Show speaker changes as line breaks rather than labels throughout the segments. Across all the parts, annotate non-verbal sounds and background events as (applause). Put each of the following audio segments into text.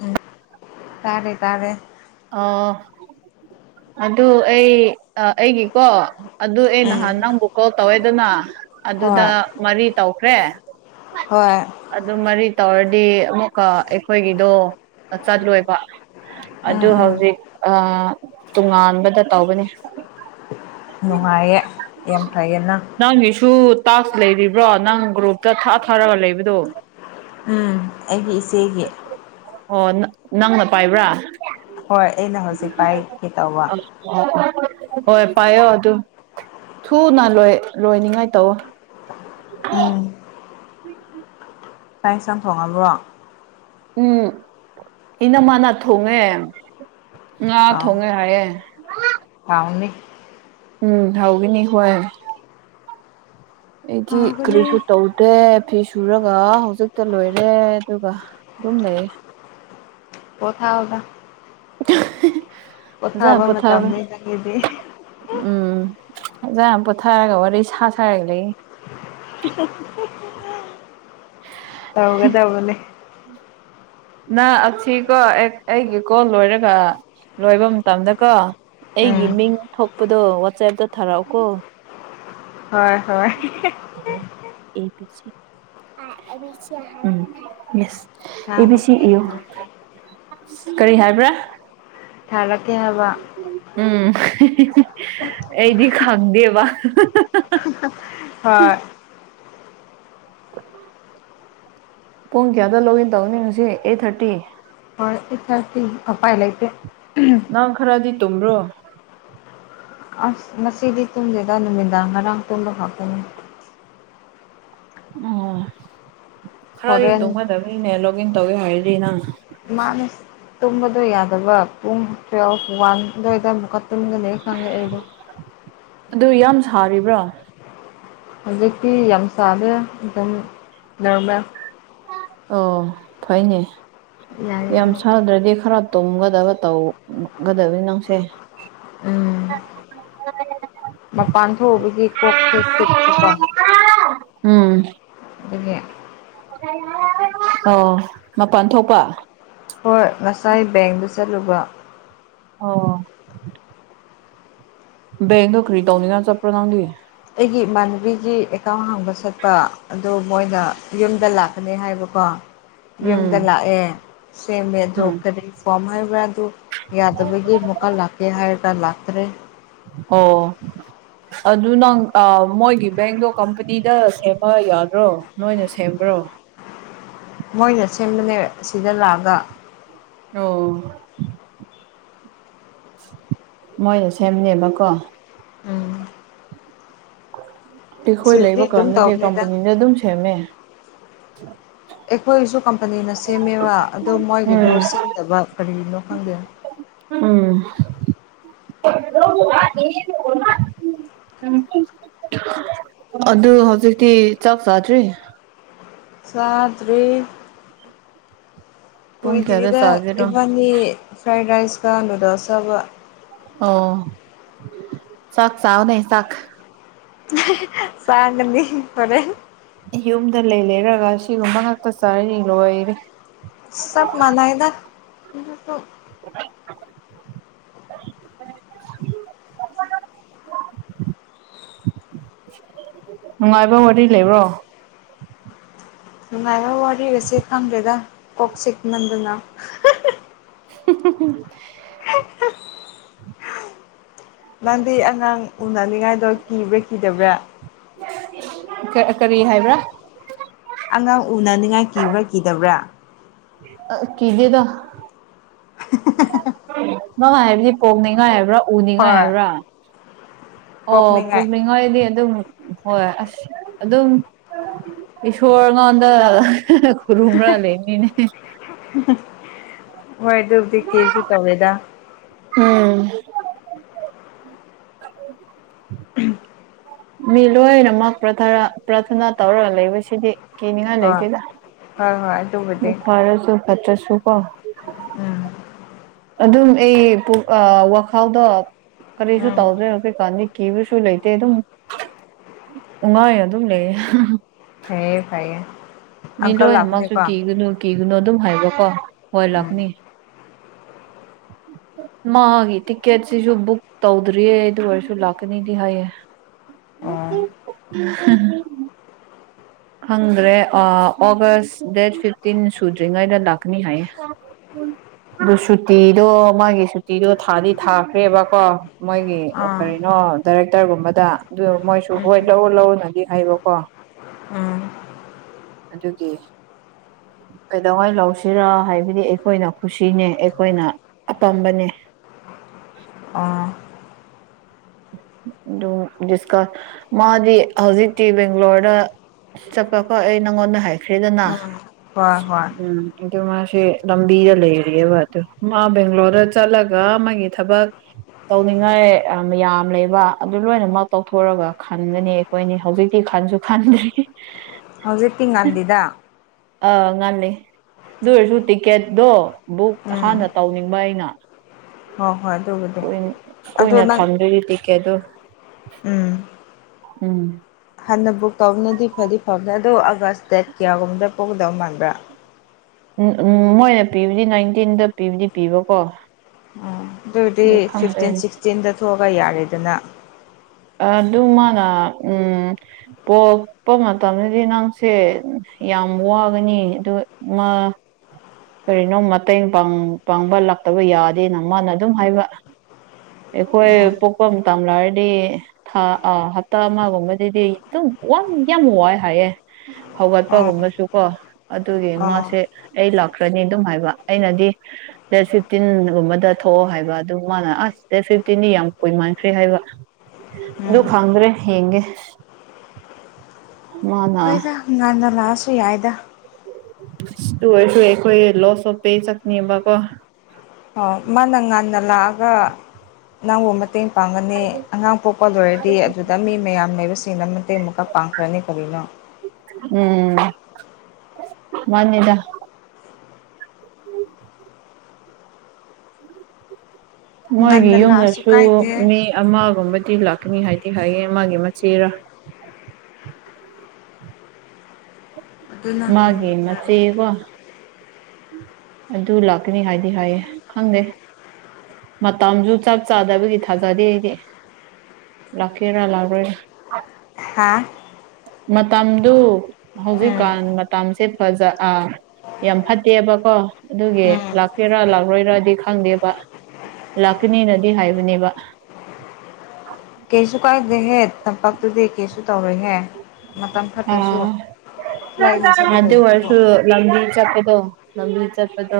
ꯎꯝ ꯇꯥꯔꯦ ꯇꯥꯔꯦ
ꯑꯣ ꯑꯗꯨ ꯑꯩ ꯑꯩꯒꯤꯀꯣ ꯑꯗꯨ ꯑꯩ ꯅꯍꯥꯟ
ꯎꯝ
ꯅꯪꯕꯨ ꯀꯣꯜ ꯇꯧꯋꯦꯗꯅ ꯑꯗꯨꯗ
ꯍꯣꯏ
ꯃꯔꯤ ꯇꯧꯈ꯭ꯔꯦ
ꯍꯣꯏ
ꯑꯗꯨ ꯃꯔꯤ ꯇꯧꯔꯗꯤ ꯑꯃꯨꯛꯀ ꯑꯩꯈꯣꯏꯒꯤꯗꯣ ꯆꯠꯂꯣꯏꯕ ꯑꯗꯨ
ꯎꯝ ꯎꯝ
ꯍꯧꯖꯤꯛ ꯇꯣꯉꯥꯟꯕꯗ ꯇꯧꯒꯅꯤ
ꯅꯨꯡꯉꯥꯏꯌꯦ ꯌꯥꯝ ꯐꯩꯌꯦꯅꯪ
ꯅꯪꯒꯤꯁꯨ ꯇꯥꯛꯁ ꯂꯩꯔꯤꯕ꯭ꯔꯣ ꯅꯪ ꯒ꯭ꯔꯨꯞꯇ ꯊꯥ ꯊꯥꯔꯒ ꯂꯩꯕꯗꯣ
ꯎ ꯑꯩꯒꯤ ꯏꯆꯦꯒꯤ
ꯑꯣ ꯅꯪꯅ ꯄꯥꯏꯕ꯭ꯔꯥ
ꯍꯣꯏ ꯑꯩꯅ ꯍꯧꯖꯤꯛ ꯄꯥꯏꯒꯦ ꯇꯧꯕ
ꯑꯣ ꯍꯣꯏ ꯄꯥꯏꯌꯣ ꯑꯗꯨ ꯊꯨꯅ ꯂꯣꯏ ꯂꯣꯏꯅꯤꯡꯉꯥꯏ ꯇꯧꯋ
ꯎꯝ
ꯎꯝ
ꯆꯥꯛ ꯆꯥꯡ ꯊꯣꯡꯉꯕ꯭ꯔꯣ
ꯎꯝ ꯏꯅꯃꯅ ꯊꯣꯡꯉꯦ ꯉꯥ ꯊꯣꯡꯉꯦ ꯍꯥꯏꯌꯦꯦ
ꯍꯥꯎꯥꯎꯅꯤ
ꯎꯝ ꯍꯧꯒꯅꯤ ꯑꯩ ꯍꯣꯏ ꯑꯩꯒꯤ
ꯍꯥꯎꯕꯅꯦ
ꯀ꯭ꯔꯤꯁ ꯇꯧ ꯗꯦ ꯐꯤ ꯁꯨꯔꯒ ꯍꯧꯖꯤꯛꯇ ꯂꯣꯏꯔꯦ ꯑꯗꯨꯒ ꯑꯗꯨꯝ ꯂꯩꯌꯦ
ꯀꯣꯊꯥ ꯑꯣꯒ
(inaudible) ꯐꯖꯅ
ꯄꯣꯊꯥꯕ ꯃꯇꯝꯅꯤ ꯆꯪꯒꯤꯗꯤ
ꯎꯝꯖ ꯄꯣꯊꯔꯒ ꯋꯥꯔꯤ ꯁꯥ ꯁꯥꯒ ꯂꯩ
ꯇꯧꯒ ꯇꯧꯕꯅꯦ
ꯅ ꯑꯁꯤꯀꯣ ꯑꯩꯒꯤ ꯀꯣꯜ ꯂꯣꯏꯔꯒ ꯂꯣꯏꯕ ꯃꯇꯝꯗꯀꯣ
ꯎꯝ
ꯑꯩꯒꯤ ꯃꯤꯡ ꯊꯣꯛꯄꯗꯣ ꯋꯥꯆꯦꯞꯇ ꯊꯥꯔꯛꯑꯣꯀꯣ (inaudible)
ꯍꯣꯏ ꯍꯣꯏ
ꯎꯝ ꯌꯦꯁ
ꯍ
ꯑꯦ ꯕꯤ
ꯍ
ꯁꯤ ꯏꯌꯨ
ꯊꯦ
ꯀꯔꯤ ꯍꯥꯏꯕ꯭ꯔꯥ
ꯊꯥꯔꯛꯀꯦ ꯍꯥꯏꯕ
ꯎꯝ ꯑꯩꯗꯤ ꯈꯪꯗꯦꯕ
ꯍꯣꯏ
ꯄꯨꯡ ꯀꯌꯥꯗ ꯂꯣꯛ ꯏꯟ ꯇꯧꯍꯅꯤꯡꯉꯁꯤ ꯑꯩꯠ ꯊꯥꯔꯇꯤ
ꯍ ꯏ ꯆ ꯉꯄꯥꯏ ꯂꯩꯇꯦ
ꯅꯪ ꯈꯔꯗꯤ ꯇꯨꯝꯕ꯭ꯔꯣ
ꯑꯁ ꯉꯁꯤꯗꯤ ꯇꯨꯝꯁꯤꯗ ꯅꯨꯃꯤꯗꯥꯡ ꯉꯔꯥꯡ ꯇꯨꯝꯕ ꯈꯥꯎꯀꯅꯤ
ꯑꯣ ꯈꯔꯗꯤ
ꯍꯣꯔꯦꯟ
ꯇꯣꯡꯒꯗꯕꯅꯤꯅꯦ ꯂꯣꯛꯒ ꯏꯟ ꯇꯧꯒꯦ ꯍꯥꯏꯔꯗꯤ ꯅꯪ
ꯃꯥꯅꯤꯁ ꯇꯨꯝꯕꯗꯣ ꯌꯥꯗꯕ ꯄꯨꯡ ꯇꯨꯌꯦꯜꯐ ꯋꯥꯟ ꯑꯗꯨꯋꯥꯏꯗ ꯑꯃꯨꯛꯀ ꯇꯨꯝꯒꯅꯤ ꯈꯪꯉꯦ ꯑꯩꯗꯣ
ꯑꯗꯨ ꯌꯥꯝ ꯁꯥꯔꯤꯕ꯭ꯔꯣ
ꯍꯧꯖꯤꯛꯇꯤ ꯌꯥꯝ ꯆꯥꯔꯦ ꯑꯗꯨꯝ ꯅꯔꯃꯦ
ꯑꯣ ꯐꯩꯅꯦ
ꯌꯥꯏꯌꯦ
ꯌꯥꯝ
ꯍꯣꯏ
ꯁꯥꯗ꯭ꯔꯗꯤ ꯈꯔ ꯇꯨꯝꯒꯗꯕ ꯇꯧꯒꯗꯕꯅꯤ ꯅꯪꯁꯦ
ꯎꯝ
(inaudible)
ꯃꯄꯥꯟ ꯊꯣꯛꯎꯕꯒꯤ ꯀꯣꯛꯁꯦ ꯆꯤꯛꯄ
ꯎꯝ
ꯑꯗꯨꯗꯒꯤ
ꯑꯣ ꯃꯄꯥꯟ ꯊꯣꯛꯄ
ꯍꯣꯏ ꯉꯁꯥꯏ ꯕꯦꯡꯗ ꯆꯠꯂꯨꯕ
ꯑꯣ ꯕꯦꯡꯗꯣ ꯀꯔꯤ ꯇꯧꯅꯤꯉꯥꯏ ꯆꯠꯄ꯭ꯔꯣ ꯅꯪꯗꯤ
ꯑꯩꯒꯤ ꯏꯃꯥꯟꯅꯕꯤꯒꯤ ꯑꯦꯀꯥꯎꯟ ꯍꯥꯡꯕ ꯆꯠꯄ ꯑꯗꯨ ꯃꯣꯏꯅ ꯌꯨꯝꯗ ꯂꯥꯛꯀꯅꯤ ꯍꯥꯏꯕꯀꯣ
(inaudible)
ꯌꯨꯝꯗ ꯂꯥꯛꯑꯦ ꯁꯦꯝꯃꯦꯗꯣ
ꯎꯝ
ꯀꯔꯤ ꯀꯣꯝ ꯍꯥꯏꯕ꯭ꯔꯥ ꯑꯗꯨ ꯌꯥꯗꯕꯒꯤ ꯑꯃꯨꯛꯀ ꯂꯥꯛꯀꯦ ꯍꯥꯏꯔꯒ ꯂꯥꯛꯇ꯭ꯔꯦ
ꯑꯣ ꯑꯗꯨ ꯅꯪ ꯃꯣꯏꯒꯤ ꯕꯦꯡꯗꯣ ꯀꯝꯄꯅꯤꯗ ꯁꯦꯝꯕ ꯌꯥꯗ꯭ꯔꯣ ꯅꯣꯏꯅ ꯁꯦꯝꯕ꯭ꯔꯣ
ꯃꯣꯏꯅ ꯁꯦꯝꯕꯅꯦ ꯁꯤꯗ ꯂꯥꯛꯑꯒ
ꯑꯣ ꯃꯣꯏꯅ ꯁꯦꯝꯅꯦꯕꯀꯣ
ꯎꯝ
ꯇꯈꯣꯏ ꯂꯩꯕ
ꯁꯤꯗꯗꯤ ꯑꯗꯨꯝ
ꯀꯥꯟꯗꯅꯦ
ꯇꯧꯕꯅꯤꯗ
ꯀꯝꯄꯅꯤꯅ ꯑꯗꯨꯝ ꯁꯦꯝꯃꯦ
ꯑꯩꯈꯣꯏꯁꯨ ꯀꯝꯄꯅꯤꯅ ꯁꯦꯝꯃꯦꯕ ꯑꯗꯣ ꯃꯣꯏꯒꯤꯗꯣ
ꯎꯝ
ꯁꯦꯝꯗꯕ ꯀꯔꯤꯒꯤꯅꯣ ꯈꯪꯗꯦ
ꯎꯝ (unintelligible) ꯑꯗꯨ ꯍꯧꯖꯤꯛꯇꯤ ꯆꯥꯛ ꯆꯥꯗ꯭ꯔꯤ
ꯆꯥꯗ꯭ꯔꯤ
ꯄꯨꯡ ꯀꯌꯥꯗ
ꯀꯨꯏꯗ꯭ꯔꯤꯗ
ꯆꯥꯒꯦꯔꯣ
ꯏꯕꯥꯅꯤ ꯐ꯭ꯔꯥꯏ ꯔꯥꯏꯁꯀ ꯅꯨꯗꯜꯁ ꯁꯕ
ꯑꯣ ꯆꯥꯛ ꯆꯥꯎꯅꯦ ꯆꯥꯛ
(unintelligible) ꯆꯥꯡꯒꯅꯤ ꯍꯣꯔꯦꯟ
ꯌꯨꯝꯗ ꯂꯩ ꯂꯩꯔꯒ ꯁꯤꯒꯨꯝꯕ ꯉꯥꯛꯛꯇ ꯆꯥꯔꯗꯤ ꯂꯣꯏꯔꯦ
ꯁ ꯆꯞ ꯃꯅꯩꯗ (inaudible)
(unintelligible) (unintelligible) ꯅꯨꯡꯉꯥꯏꯕ ꯋꯥꯔꯤ ꯂꯩꯕ꯭ꯔꯣ
ꯅꯨꯡꯉꯥꯏꯕ ꯋꯥꯔꯤꯒꯁꯤ ꯈꯪꯗꯦꯗ ꯀꯣꯛ ꯆꯤꯛꯃꯟꯗꯅ (unintelligible)
(unintelligible)
ꯅꯪꯗꯤ ꯑꯉꯥꯡ ꯎꯅꯅꯤꯡꯉꯥꯏꯗꯣ ꯀꯤꯕ꯭ꯔꯥ ꯀꯤꯗꯕ꯭ꯔꯥ
(unintelligible) ꯀꯔꯤ ꯍꯥꯏꯕ꯭ꯔꯥ
ꯑꯉꯥꯡ ꯎꯅꯅꯤ ꯉꯥꯏ ꯀꯕ꯭ꯔꯥ ꯀꯗꯕ꯭ꯔꯥ
ꯑ ꯀꯤꯗꯦꯗ
(unintelligible)
(unintelligible) ꯍꯥꯏꯕꯗꯤ ꯄꯣꯛꯅꯤꯉꯥꯏ ꯍꯥꯏꯕ꯭ꯔꯥ ꯎꯅꯤꯉꯥꯏ
ꯍꯣꯏ
ꯍꯥꯏꯕ꯭ꯔꯥ ꯑꯣ
ꯄꯣꯛꯅꯤꯡꯉꯥꯏ
ꯄꯨꯣꯛꯅꯤꯡꯉꯥꯏꯗꯤ ꯑꯗꯨꯝ ꯍꯣꯏ ꯑꯁ ꯑꯗꯨꯝ ꯏꯁꯣꯔꯉꯣꯟꯗ ꯈꯨꯔꯨꯝ ꯔ ꯂꯩꯕꯅꯤꯅꯦ
ꯍꯣꯏ ꯑꯗꯨꯗꯤ ꯀꯦꯁꯨ ꯇꯧꯗꯦꯗ
ꯎꯝ ꯃꯤ ꯂꯣꯏꯅꯃꯛ ꯄ꯭ꯔꯊꯔ ꯄ꯭ꯔꯥꯊꯅꯥ ꯇꯧꯔꯒ ꯂꯩꯕꯁꯤꯗꯤ ꯀꯤꯅꯤꯡꯉꯥꯏ
ꯍꯣꯏ
ꯂꯩꯇꯦꯗ
ꯍꯣꯏ ꯍꯣꯏ ꯑꯗꯨꯕꯨꯗꯤ
(unintelligible) ꯐꯥꯔꯁꯨ ꯐꯠꯇ꯭ꯔꯁꯨ ꯀꯣ
ꯎꯝ
ꯑꯗꯨꯝ ꯑꯩ ꯄꯨꯛ ꯑ ꯋꯥꯈꯜꯗꯣ ꯀꯔꯤꯁꯨ
ꯎꯝ
ꯇꯧꯗ꯭ꯔꯦ ꯀꯩꯀꯥꯟꯗꯤ ꯀꯤꯕꯁꯨ ꯂꯩꯇꯦ ꯑꯗꯨꯝ ꯅꯨꯡꯉꯥꯏ ꯑꯗꯨꯝ ꯂꯩꯌꯦ
ꯐꯩꯌꯦ ꯐꯩꯌꯦ
ꯃꯤ
ꯑꯪꯀꯜ
ꯂꯣꯏꯅꯃꯛꯁꯨ
ꯂꯥꯛꯄꯅꯦꯀꯣ
ꯀꯤꯒꯨꯅꯨ ꯀꯤꯒꯨꯅꯨ ꯑꯗꯨꯝ ꯍꯥꯏꯕꯀꯣ ꯍꯣꯏ
ꯎꯝ
ꯂꯥꯛꯀꯅꯤ ꯎꯝ ꯃꯥꯒꯤ ꯇꯤꯛꯀꯦꯠꯁꯤꯁꯨ ꯕꯨꯛ ꯇꯧꯗ꯭ꯔꯤꯌꯦ ꯑꯗꯨ ꯑꯣꯏꯔꯁꯨ ꯂꯥꯛꯀꯅꯤꯗꯤ ꯍꯥꯏꯌꯦ
ꯑꯣ ꯑꯥ
(unintelligible) ꯈꯪꯗ꯭ꯔꯦ ꯑ ꯑꯣꯒꯁ ꯗꯦꯠ ꯐꯤꯐꯇꯤꯟ ꯁꯨꯗ꯭ꯔꯤꯉꯩꯗ ꯂꯥꯛꯀꯅꯤ ꯍꯥꯏꯌꯦ ꯗꯨ ꯁꯨꯇꯤꯗꯣ ꯃꯥꯒꯤ ꯁꯨꯇꯤꯗꯣ ꯊꯥꯗꯤ ꯊꯥꯈ꯭ꯔꯦꯕꯀꯣ ꯃꯣꯏꯒꯤ ꯀꯔꯤꯅꯣ ꯗꯥꯏꯔꯦꯛꯇꯔꯒꯨꯝꯕꯗ ꯑꯗꯨ ꯃꯣꯏꯁꯨ
ꯎꯝ
ꯍꯣꯏ ꯂꯧꯎ ꯂꯧꯎꯅꯗꯤ ꯍꯥꯏꯕꯀꯣ
ꯎꯝ
ꯑꯗꯨꯒꯤ ꯀꯩꯗꯧꯉꯥꯩ ꯂꯧꯁꯤꯔꯥ ꯍꯥꯏꯕꯗꯤ ꯑꯩꯈꯣꯏꯅ ꯈꯨꯁꯤꯅꯦ ꯑꯩꯈꯣꯏꯅ ꯑꯄꯥꯝꯕꯅꯦ
ꯑꯥ
ꯑꯗꯨ ꯗꯤꯁꯀꯠ ꯃꯥꯗꯤ ꯍꯧꯖꯤꯛꯇꯤ ꯕꯦꯡꯒ꯭ꯂꯣꯔꯗꯥ ꯆꯠꯄꯀꯣ ꯑꯩ ꯅꯪꯉꯣꯟꯗ ꯍꯥꯏꯈ꯭ꯔꯦꯗꯅ
ꯎꯝ ꯍꯣꯏ ꯍꯣꯏ
ꯎꯝ ꯑꯗꯨ ꯃꯥꯁꯦ ꯂꯝꯕꯤꯗ ꯂꯩꯔꯤꯑꯕ ꯑꯗꯨ ꯃꯥ ꯕꯦꯡꯒ꯭ꯂꯣꯔꯗ ꯆꯠꯂꯒ ꯃꯥꯒꯤ ꯊꯕꯛ ꯇꯧꯅꯤꯡꯉꯥꯏ ꯑ ꯌꯥꯝ ꯂꯩꯕ ꯑꯗꯨ ꯂꯣꯏꯅꯃꯛ ꯇꯧꯊꯣꯔꯒ ꯈꯟꯒꯅꯤ ꯑꯩꯈꯣꯏꯅꯤ ꯍꯧꯖꯤꯛꯇꯤ ꯈꯟꯁꯨ ꯈꯟꯗ꯭ꯔꯤ (unintelligible)
ꯍꯧꯖꯤꯛꯇꯤ ꯉꯟꯗꯦꯗ
ꯑꯥ ꯉꯜꯂꯤ ꯑꯗꯨ ꯑꯣꯏꯔꯁꯨ ꯇꯤꯛꯀꯦꯠꯇꯣ ꯕꯨꯛ ꯍꯥꯟꯅ ꯇꯧꯅꯤꯡꯕ ꯑꯩꯅ
ꯍꯣ ꯍꯣꯏ ꯑꯗꯨꯕꯨ
(unintelligible) ꯀꯨꯏꯅ ꯊꯝꯗ꯭ꯔꯗꯤ ꯇꯤꯛꯀꯦꯠꯇꯨ
ꯎꯝ
ꯎꯝ
ꯍꯥꯟꯅ ꯕꯨꯛ ꯇꯧꯕꯅꯗꯤ ꯐꯗꯤ ꯐꯕꯅꯤ ꯑꯗꯣ ꯑꯥꯒꯁ ꯗꯦꯠ ꯀꯌꯥꯒꯨꯝꯕꯗ ꯄꯨꯣꯛꯒꯗꯧ ꯃꯥꯟꯕ꯭ꯔꯥ
ꯎꯝ ꯎꯝ ꯃꯣꯏꯅ ꯄꯤꯕꯗꯤ ꯅꯥꯏꯟꯇꯤꯟꯗ ꯄꯤꯕꯗꯤ ꯄꯤꯕꯀꯣ
ꯑꯗꯨꯗꯤ
ꯑꯗꯨ ꯈꯪꯗꯣꯏꯅꯦ
ꯐꯤꯐꯇꯤꯟ ꯁꯤꯛꯁꯇꯤꯟꯗ ꯊꯣꯛꯑꯒ ꯌꯥꯔꯦꯗꯅ
ꯑꯗꯨ ꯃꯥꯅ ꯎꯝ ꯄꯣꯛꯄ ꯃꯇꯝꯗꯗꯤ ꯅꯪꯁꯦ ꯌꯥꯝ ꯋꯥꯒꯅꯤ ꯑꯗꯨ ꯃꯥ ꯀꯔꯤꯅꯣ ꯃꯇꯦꯡ ꯄꯥꯡ ꯄꯥꯡꯕ ꯂꯥꯛꯇꯕ ꯌꯥꯗꯦꯅ ꯃꯥꯅ ꯑꯗꯨꯝ ꯍꯥꯏꯕ ꯑꯩꯈꯣꯏ
ꯎꯝ
ꯄꯣꯛꯄ ꯃꯇꯝ ꯂꯥꯥꯛꯔꯗꯤ ꯊꯥ ꯑꯥ ꯍꯞꯇꯥ ꯑꯃꯒꯨꯝꯕꯗꯗꯤ ꯑꯗꯨꯝ ꯋꯥꯝ ꯌꯥꯝ ꯋꯥꯏ ꯍꯥꯏꯌꯦ
ꯑꯥ
ꯍꯧꯒꯠꯄꯒꯨꯝꯕꯁꯨꯀꯣ ꯑꯗꯨꯒꯤ
ꯑꯥ
ꯃꯥꯁꯦ ꯑꯩ ꯂꯥꯛ ꯈ꯭ꯔꯅꯤ ꯑꯗꯨꯝ ꯍꯥꯏꯕ ꯑꯩꯅꯗꯤ ꯗꯦꯠ ꯐꯤꯞꯇꯤꯟꯒꯨꯝꯕꯗ ꯊꯣꯛꯑꯣ ꯍꯥꯏꯕ ꯑꯗꯨ ꯃꯥꯅ ꯑꯁ ꯗꯦꯠ ꯐꯤꯞꯇꯤꯟꯗꯤ ꯌꯥꯝ ꯀꯨꯏꯃꯥꯟꯈ꯭ꯔꯦ ꯍꯥꯏꯕ ꯑꯗꯨ
ꯎꯝ
ꯈꯪꯗ꯭ꯔꯦ ꯌꯦꯡꯒꯦ ꯃꯥꯅ
ꯍꯣꯏꯗꯥ ꯉꯟꯅ ꯂꯥꯛꯑꯁꯨ ꯌꯥꯏꯗ
ꯑꯗꯨ ꯑꯣꯏꯔꯁꯨ ꯑꯩꯈꯣꯏ ꯂꯣꯁ ꯑꯣꯞꯄꯦ ꯆꯠꯀꯅꯦꯕꯀꯣ
ꯑꯧ ꯃꯥꯅ ꯉꯟꯅ ꯂꯥꯛꯑꯒ ꯅꯪꯕꯨ ꯃꯇꯦꯡ ꯄꯥꯡꯒꯅꯤ ꯑꯉꯥꯡ ꯄꯣꯛꯄ ꯂꯣꯏꯔꯗꯤ ꯑꯗꯨꯗ ꯃꯤ ꯃꯌꯥꯝ ꯂꯩꯕꯁꯤꯡ ꯑꯃ ꯇꯦꯡ ꯑꯃꯨꯛꯀ ꯄꯥꯡꯈ꯭ꯔꯅꯤ ꯀꯔꯤꯅꯣ
ꯎꯝ ꯃꯥꯅꯤꯗ ꯃꯣꯏꯒꯤ
ꯉꯟꯅ ꯂꯥꯛꯑꯁꯨ
ꯌꯨꯝꯗꯁꯨ
ꯀꯥꯏꯗꯦ
ꯃꯤ ꯑꯃꯒꯨꯝꯕꯗꯤ ꯂꯥꯛꯀꯅꯤ ꯍꯥꯏꯗꯤ ꯍꯥꯏꯌꯦ ꯃꯥꯒꯤ ꯃꯆꯦꯔꯥ
ꯑꯗꯨꯅ
ꯃꯥꯒꯤ
ꯍꯦꯟꯅ ꯐꯔꯦ
ꯃꯆꯦ ꯀꯣ ꯑꯗꯨ ꯂꯥꯛꯀꯅꯤ ꯍꯥꯏꯗꯤ ꯍꯥꯏꯌꯦ ꯈꯪꯗꯦ ꯃꯇꯝꯖꯨ ꯆꯞ ꯆꯥꯗꯕꯒꯤ ꯊꯥꯖꯗꯦ ꯑꯩꯗꯤ ꯂꯥꯛꯀꯦꯔ ꯂꯥꯛꯔꯣꯏꯔ
ꯍꯥꯥ
ꯃꯇꯝꯗꯨ
ꯎꯝ
ꯍꯧꯖꯤꯛꯀꯥꯟ ꯃꯇꯝꯁꯦ ꯐꯖ ꯑ ꯌꯥꯝ ꯐꯠꯇꯦꯕꯀꯣ ꯑꯗꯨꯒꯤ
ꯎꯝ
ꯂꯥꯛꯀꯦꯔꯥ ꯂꯥꯛꯂꯣꯏꯔꯗꯤ ꯈꯪꯗꯦꯕꯥ ꯂꯥꯛꯀꯅꯤꯅꯗꯤ ꯍꯥꯏꯕꯅꯦꯕ
ꯀꯩꯁꯨ ꯀꯥꯏꯗꯦꯍꯦ ꯇꯝꯄꯥꯛꯇꯨꯗꯤ ꯀꯩꯁꯨ ꯇꯧꯔꯣꯏꯍꯦ ꯃꯇꯝ ꯐꯠꯇ꯭ꯔꯁꯨ
ꯑꯥ
ꯂꯥꯏꯅ
ꯑꯗꯨ ꯑꯣꯏꯔꯁꯨ
ꯆꯠꯀꯗꯧꯕꯗꯨꯕꯨ
ꯂꯝꯕꯤ ꯆꯠꯄꯗꯣ ꯂꯝꯕꯤ ꯆꯠꯄꯗꯣ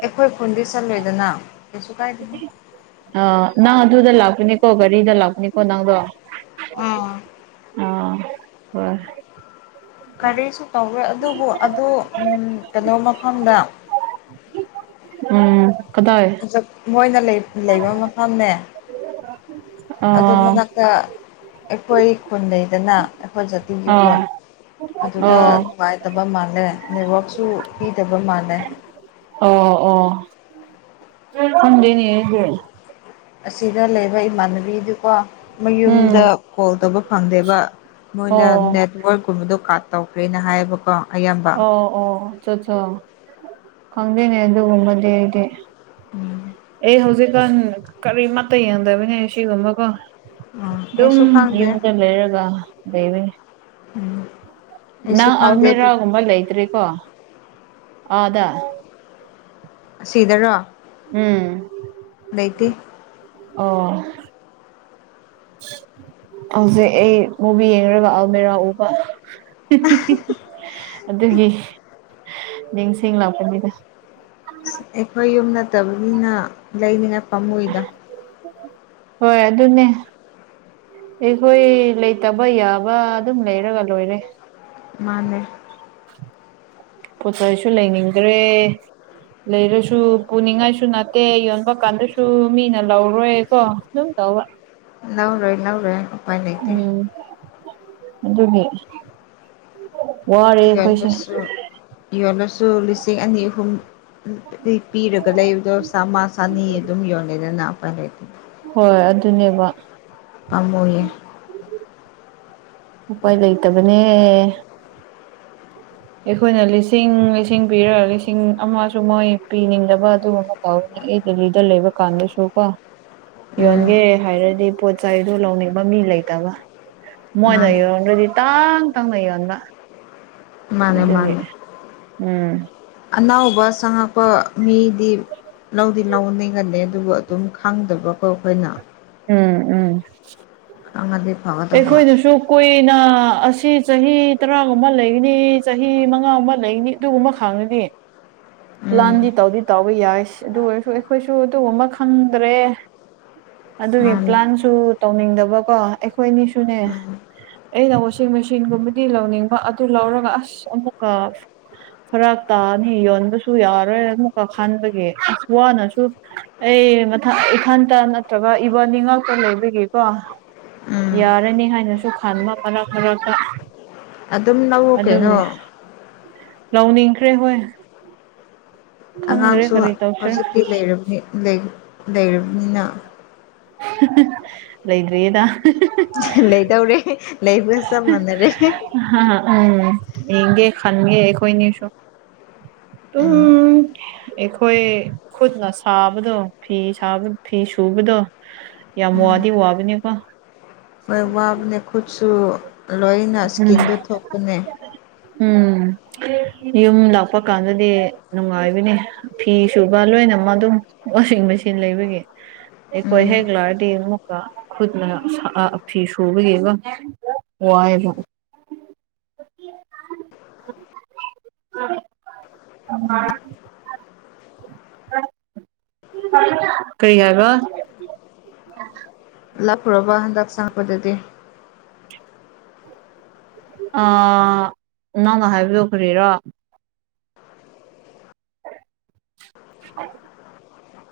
ꯑꯩꯈꯣꯏ ꯈꯨꯟꯗꯤ ꯆꯠꯂꯣꯏꯗꯅ ꯀꯩꯁꯨ ꯀꯥꯏꯗꯦꯍꯦ
ꯑ ꯅꯪ ꯑꯗꯨꯗ ꯂꯥꯛꯄꯅꯤꯀꯣ ꯒꯥꯔꯤꯗ ꯂꯥꯛꯄꯅꯤꯀꯣ ꯅꯪꯗꯣ ꯑ
ꯑꯥ
ꯍꯣꯏ
ꯀꯔꯤꯁꯨ ꯇꯧꯔꯣꯏ ꯑꯗꯨꯕꯨ ꯑꯗꯣ ꯎꯝ ꯀꯩꯅꯣ ꯃꯐꯝꯗ
ꯎꯝ ꯀꯗꯥꯏ
ꯃꯣꯏꯅ ꯂꯩ ꯂꯩꯕ ꯃꯐꯝꯅꯦ
(inaudible)
ꯑꯗꯨ ꯃꯅꯥꯛꯇ ꯑꯩꯈꯣꯏ ꯈꯨꯟꯗꯩꯗꯅ ꯑꯩꯈꯣꯏꯠ ꯇꯒꯤ
ꯑꯥ
ꯐꯣꯟ ꯑꯗꯨꯗ
ꯑꯣ
ꯅꯨꯡꯉꯥꯏ ꯐꯠꯇꯕ ꯃꯥꯜꯂꯦ ꯅꯦꯠꯋꯥꯛꯁꯨ ꯄꯤꯗꯕ ꯃꯥꯜꯂꯦ
ꯑꯣ ꯑꯣ ꯁꯪꯗꯅꯦ
ꯑꯁꯤꯗ ꯂꯩꯕ ꯏꯃꯥꯟꯅꯕꯤꯗꯨꯀꯣ
ꯎꯝ
ꯃꯌꯨꯝꯗ ꯀꯣꯜ ꯇꯧꯕ ꯐꯪꯗꯦꯕ ꯃꯣꯏꯅ
ꯑꯣ
ꯅꯦꯠꯋꯔꯛ ꯁ꯭ꯀꯨꯜꯕꯗꯣ ꯀꯥꯠ ꯇꯧꯈ꯭ꯔꯦꯅ ꯍꯥꯏꯌꯦꯕꯀꯣ ꯑꯌꯥꯝꯕ
ꯑꯣ ꯑꯣ ꯆꯣ ꯆꯣ ꯈꯪꯗꯦꯅꯦ ꯑꯗꯨꯒꯨꯝꯕꯗꯤ ꯑꯩꯗꯤ
ꯎꯝ
ꯑꯩ ꯍꯧꯖꯤꯛꯀꯥꯟ ꯀꯔꯤꯃꯠꯇ ꯌꯦꯡꯗꯕꯅꯦ ꯑꯁꯤꯒꯨꯝꯕꯀꯣ
ꯎꯝ
ꯑꯗꯨꯝ
ꯑꯩꯁꯨ ꯈꯪꯗꯦ
ꯌꯨꯝꯗ ꯂꯩꯔꯒ ꯂꯩꯔꯦ
ꯎꯝ ꯑꯩꯁꯨ
ꯅꯪ
ꯈꯪꯗꯦ ꯑꯗꯨꯕꯨ
ꯑꯜꯃꯤꯔꯥꯒꯨꯝꯕ ꯂꯩꯇ꯭ꯔꯦꯀꯣ ꯑꯥꯗ
ꯑꯁꯤꯗꯔꯣ
ꯎꯝ
ꯂꯩꯇꯦ
ꯑꯣ ꯍꯧꯖꯤꯛ ꯑꯩ ꯃꯨꯚꯤ ꯌꯦꯡꯂꯒ ꯑꯜꯃꯤꯔꯥ ꯎꯕ ꯑꯗꯨꯒꯤ ꯅꯤꯡꯦꯡꯁꯤꯡꯦꯡ ꯂꯥꯛꯄꯅꯤꯗ
ꯑꯁ ꯑꯩꯈꯣꯏ ꯌꯨꯝ ꯅꯠꯇꯕꯅꯤꯅ ꯂꯩꯅꯤꯡꯉꯥꯏ ꯄꯥꯝꯃꯨꯣꯏꯗ
ꯍꯣꯏ ꯑꯗꯨꯅꯦ ꯑꯩꯈꯣꯏ ꯂꯩꯇꯕ ꯌꯥꯕ ꯑꯗꯨꯝ ꯂꯩꯔꯒ ꯂꯣꯏꯔꯦ
ꯃꯥꯅꯦ
ꯄꯣꯠ ꯆꯩ ꯆꯩꯁꯨ ꯂꯩꯅꯤꯡꯗ꯭ꯔꯦ ꯂꯩꯔꯁꯨ ꯄꯨꯅꯤꯡꯉꯥꯏꯁꯨ ꯅꯠꯇꯦ ꯌꯣꯟꯕ ꯀꯥꯟꯗꯁꯨ ꯃꯤꯅ ꯂꯧꯔꯣꯏ ꯀꯣ ꯑꯗꯨꯝ ꯇꯧꯕ
ꯅꯧ꯭ꯔꯦ ꯅꯧ꯭ꯔꯦ
ꯎꯝ ꯑꯗꯨꯒꯤ ꯋꯥꯔꯦ ꯑꯩꯈꯣꯏꯁꯦ
ꯌꯣꯟꯕꯁꯨ ꯌꯣꯜꯂꯁꯨ ꯂꯤꯁꯤꯡ ꯑꯅꯤ ꯑꯍꯨꯝ ꯄꯤꯔꯒ ꯂꯩꯕꯗꯣ ꯁꯥꯃ ꯁꯥꯅꯤ ꯑꯗꯨꯝ ꯌꯣꯜꯂꯦꯗꯅ ꯅꯥꯄꯔꯗꯤ
ꯍꯣꯏ ꯑꯗꯨꯅꯦꯕ
ꯄꯝꯃꯏ
ꯎꯈꯣꯏ ꯂꯩꯇꯕꯅꯦ ꯑꯩꯈꯣꯏꯅ ꯂꯤꯁꯤꯡ ꯂꯤꯁꯤꯡ ꯄꯤꯔꯒ ꯂꯤꯁꯤꯡ ꯑꯃꯁꯨ ꯃꯣꯏ ꯄꯤꯅꯤꯡꯗꯕ ꯑꯗꯨꯒꯨꯝꯕ ꯇꯧꯋꯅꯦ ꯑꯩ ꯗꯦꯜꯂꯤꯗ ꯂꯩꯕ ꯀꯥꯟꯗꯁꯨ ꯀꯣ
ꯎꯝ
ꯌꯣꯟꯒꯦꯔꯦ ꯍꯥꯏꯔꯗꯤ ꯄꯣꯠ ꯆꯩꯗꯨ ꯂꯧꯅꯤꯡꯕ ꯃꯤ ꯂꯩꯇꯕ ꯃꯣꯏꯅ
ꯃꯥꯅꯦ
ꯌꯣꯟꯗ꯭ꯔꯗꯤ ꯇꯥꯡ ꯇꯪꯅ ꯌꯣꯟꯕ
ꯃꯥꯅꯦ
ꯑꯗꯨꯒꯤ ꯎꯝ
ꯑꯅꯕ ꯆꯪꯉꯛꯄ ꯃꯤꯗꯤ ꯂꯧꯗꯤ ꯂꯧ ꯒꯅꯤ ꯑꯗꯨꯕꯨ ꯑꯗꯨꯝ ꯈꯪꯗꯕꯀꯣ ꯑꯩꯈꯣꯏꯅ
ꯎꯝ ꯎꯝ
ꯈꯪꯉꯗꯤ ꯐꯒꯗꯕ
ꯑꯩꯈꯣꯏꯅꯁꯨ ꯀꯣꯏꯅ ꯑꯁꯤ ꯆꯍꯤ ꯇꯔꯥꯒꯨꯝꯕ ꯂꯩꯒꯅꯤ ꯆꯍꯤ ꯃꯉꯥꯒꯨꯝꯕ ꯂꯩꯒꯅꯤ ꯑꯗꯨꯒꯨꯝꯕ ꯈꯥꯡꯉꯅꯤ
ꯎꯝ
ꯄ꯭ꯂꯥꯟꯗꯤ ꯇꯧꯗꯤ ꯇꯥꯎꯕ ꯌꯥꯏꯁ ꯑꯗꯨ ꯑꯣꯏꯔꯁꯨ ꯑꯩꯈꯣꯏꯁꯨ ꯑꯗꯨꯒꯨꯝꯕ ꯈꯪꯗ꯭ꯔꯦ ꯑꯗꯨꯒꯤ
ꯃꯥꯅꯤ
ꯄ꯭ꯂꯥꯟꯁꯨ ꯇꯧꯅꯤꯡꯗꯕꯀꯣ ꯑꯩꯈꯣꯏꯅꯤꯁꯨꯅꯦ
ꯎꯝ
ꯑꯩꯅ ꯋꯥꯁꯤꯡ ꯃꯦꯆꯤꯟꯒꯨꯝꯕꯗꯤ ꯂꯧꯅꯤꯡꯕ ꯑꯗꯨ ꯂꯧꯔꯒ ꯑꯁ ꯑꯃꯨꯛꯀ ꯐꯔꯥꯛ ꯇꯥꯅꯤ ꯌꯣꯟꯕꯁꯨ ꯌꯥꯔꯣꯏ ꯑꯃꯨꯛꯀ ꯈꯟꯕꯒꯤ ꯑ ꯋꯥꯅꯁꯨ ꯑꯩ ꯃꯊ ꯏꯊꯟꯇ ꯅꯠꯇ꯭ꯔꯒ ꯏꯕꯅꯤꯉꯥꯛꯇ ꯂꯩꯕꯒꯦꯀꯣ
ꯎꯝ
ꯌꯥꯔꯅꯤ ꯍꯥꯏꯅꯁꯨ ꯈꯟꯕ ꯃꯔꯛ ꯃꯔꯛꯇ
ꯑꯗꯨꯝ ꯂꯧꯋꯣ ꯀꯩꯅꯣ
ꯑꯗꯨꯅꯦ ꯂꯧꯅꯤꯡꯈ꯭ꯔꯦ ꯍꯣꯏ ꯈꯪꯗ꯭ꯔꯦ
ꯑꯉꯥꯡꯁꯨ
ꯀꯔꯤ ꯇꯧꯁꯤꯔ
ꯍꯧꯖꯤꯛꯇꯤ ꯂꯩꯔꯕꯅꯤꯅ
ꯂꯩꯗ꯭ꯔꯤꯌꯦꯗ
ꯂꯩꯗꯧꯔꯦ ꯂꯩꯕꯒ ꯆꯞ ꯃꯥꯟꯅꯔꯦ
ꯎꯝ ꯏꯒꯦ ꯈꯥꯟꯒꯦ ꯑꯩꯣꯏꯅꯤꯁꯨ ꯎꯝ ꯑꯩꯈꯣꯏ ꯈꯨꯠꯅ ꯁꯥꯕꯗꯣ ꯐꯤ ꯁꯥꯕ ꯐꯤ ꯁꯨꯕꯗꯣ ꯌꯥ ꯃꯨꯗꯤ ꯋꯥꯕꯤꯅꯤ ꯀ
ꯃꯣꯏ ꯋꯥꯕꯅꯦ ꯈꯨꯠꯁꯨ ꯂꯣꯏꯅ
ꯎꯝ
ꯏꯁꯀꯤꯟꯗꯣ ꯊꯣꯛꯄꯅꯦ
ꯎꯝ ꯌꯨꯝ ꯂꯥꯛꯄ ꯀꯥꯟꯗꯗꯤ ꯅꯨꯡꯉꯥꯏꯕꯅꯤ ꯐꯤ ꯁꯨꯕ ꯂꯣꯏꯅꯃꯛ ꯑꯗꯨꯝ ꯋꯥꯁꯤꯡ ꯃꯦꯆꯤꯟ ꯂꯩꯕꯒꯤ ꯑꯩꯀꯣꯏ
ꯎꯝ
ꯍꯦꯒꯂꯗꯤ ꯃꯨꯀ ꯈꯨꯠꯅ ꯐꯤ ꯁꯨꯕꯒꯤꯕ ꯋꯥꯏꯑꯕ ꯎꯝ ꯀꯩ ꯍꯥꯏꯒ
ꯂꯞꯄꯨꯔꯕ ꯍꯟꯗꯛ ꯆꯪꯉꯛꯄꯗꯗꯤ
ꯑ ꯅꯪꯅ ꯍꯥꯏꯕꯤꯌꯨꯈꯔꯤꯔꯣ ꯣ (unintelligible)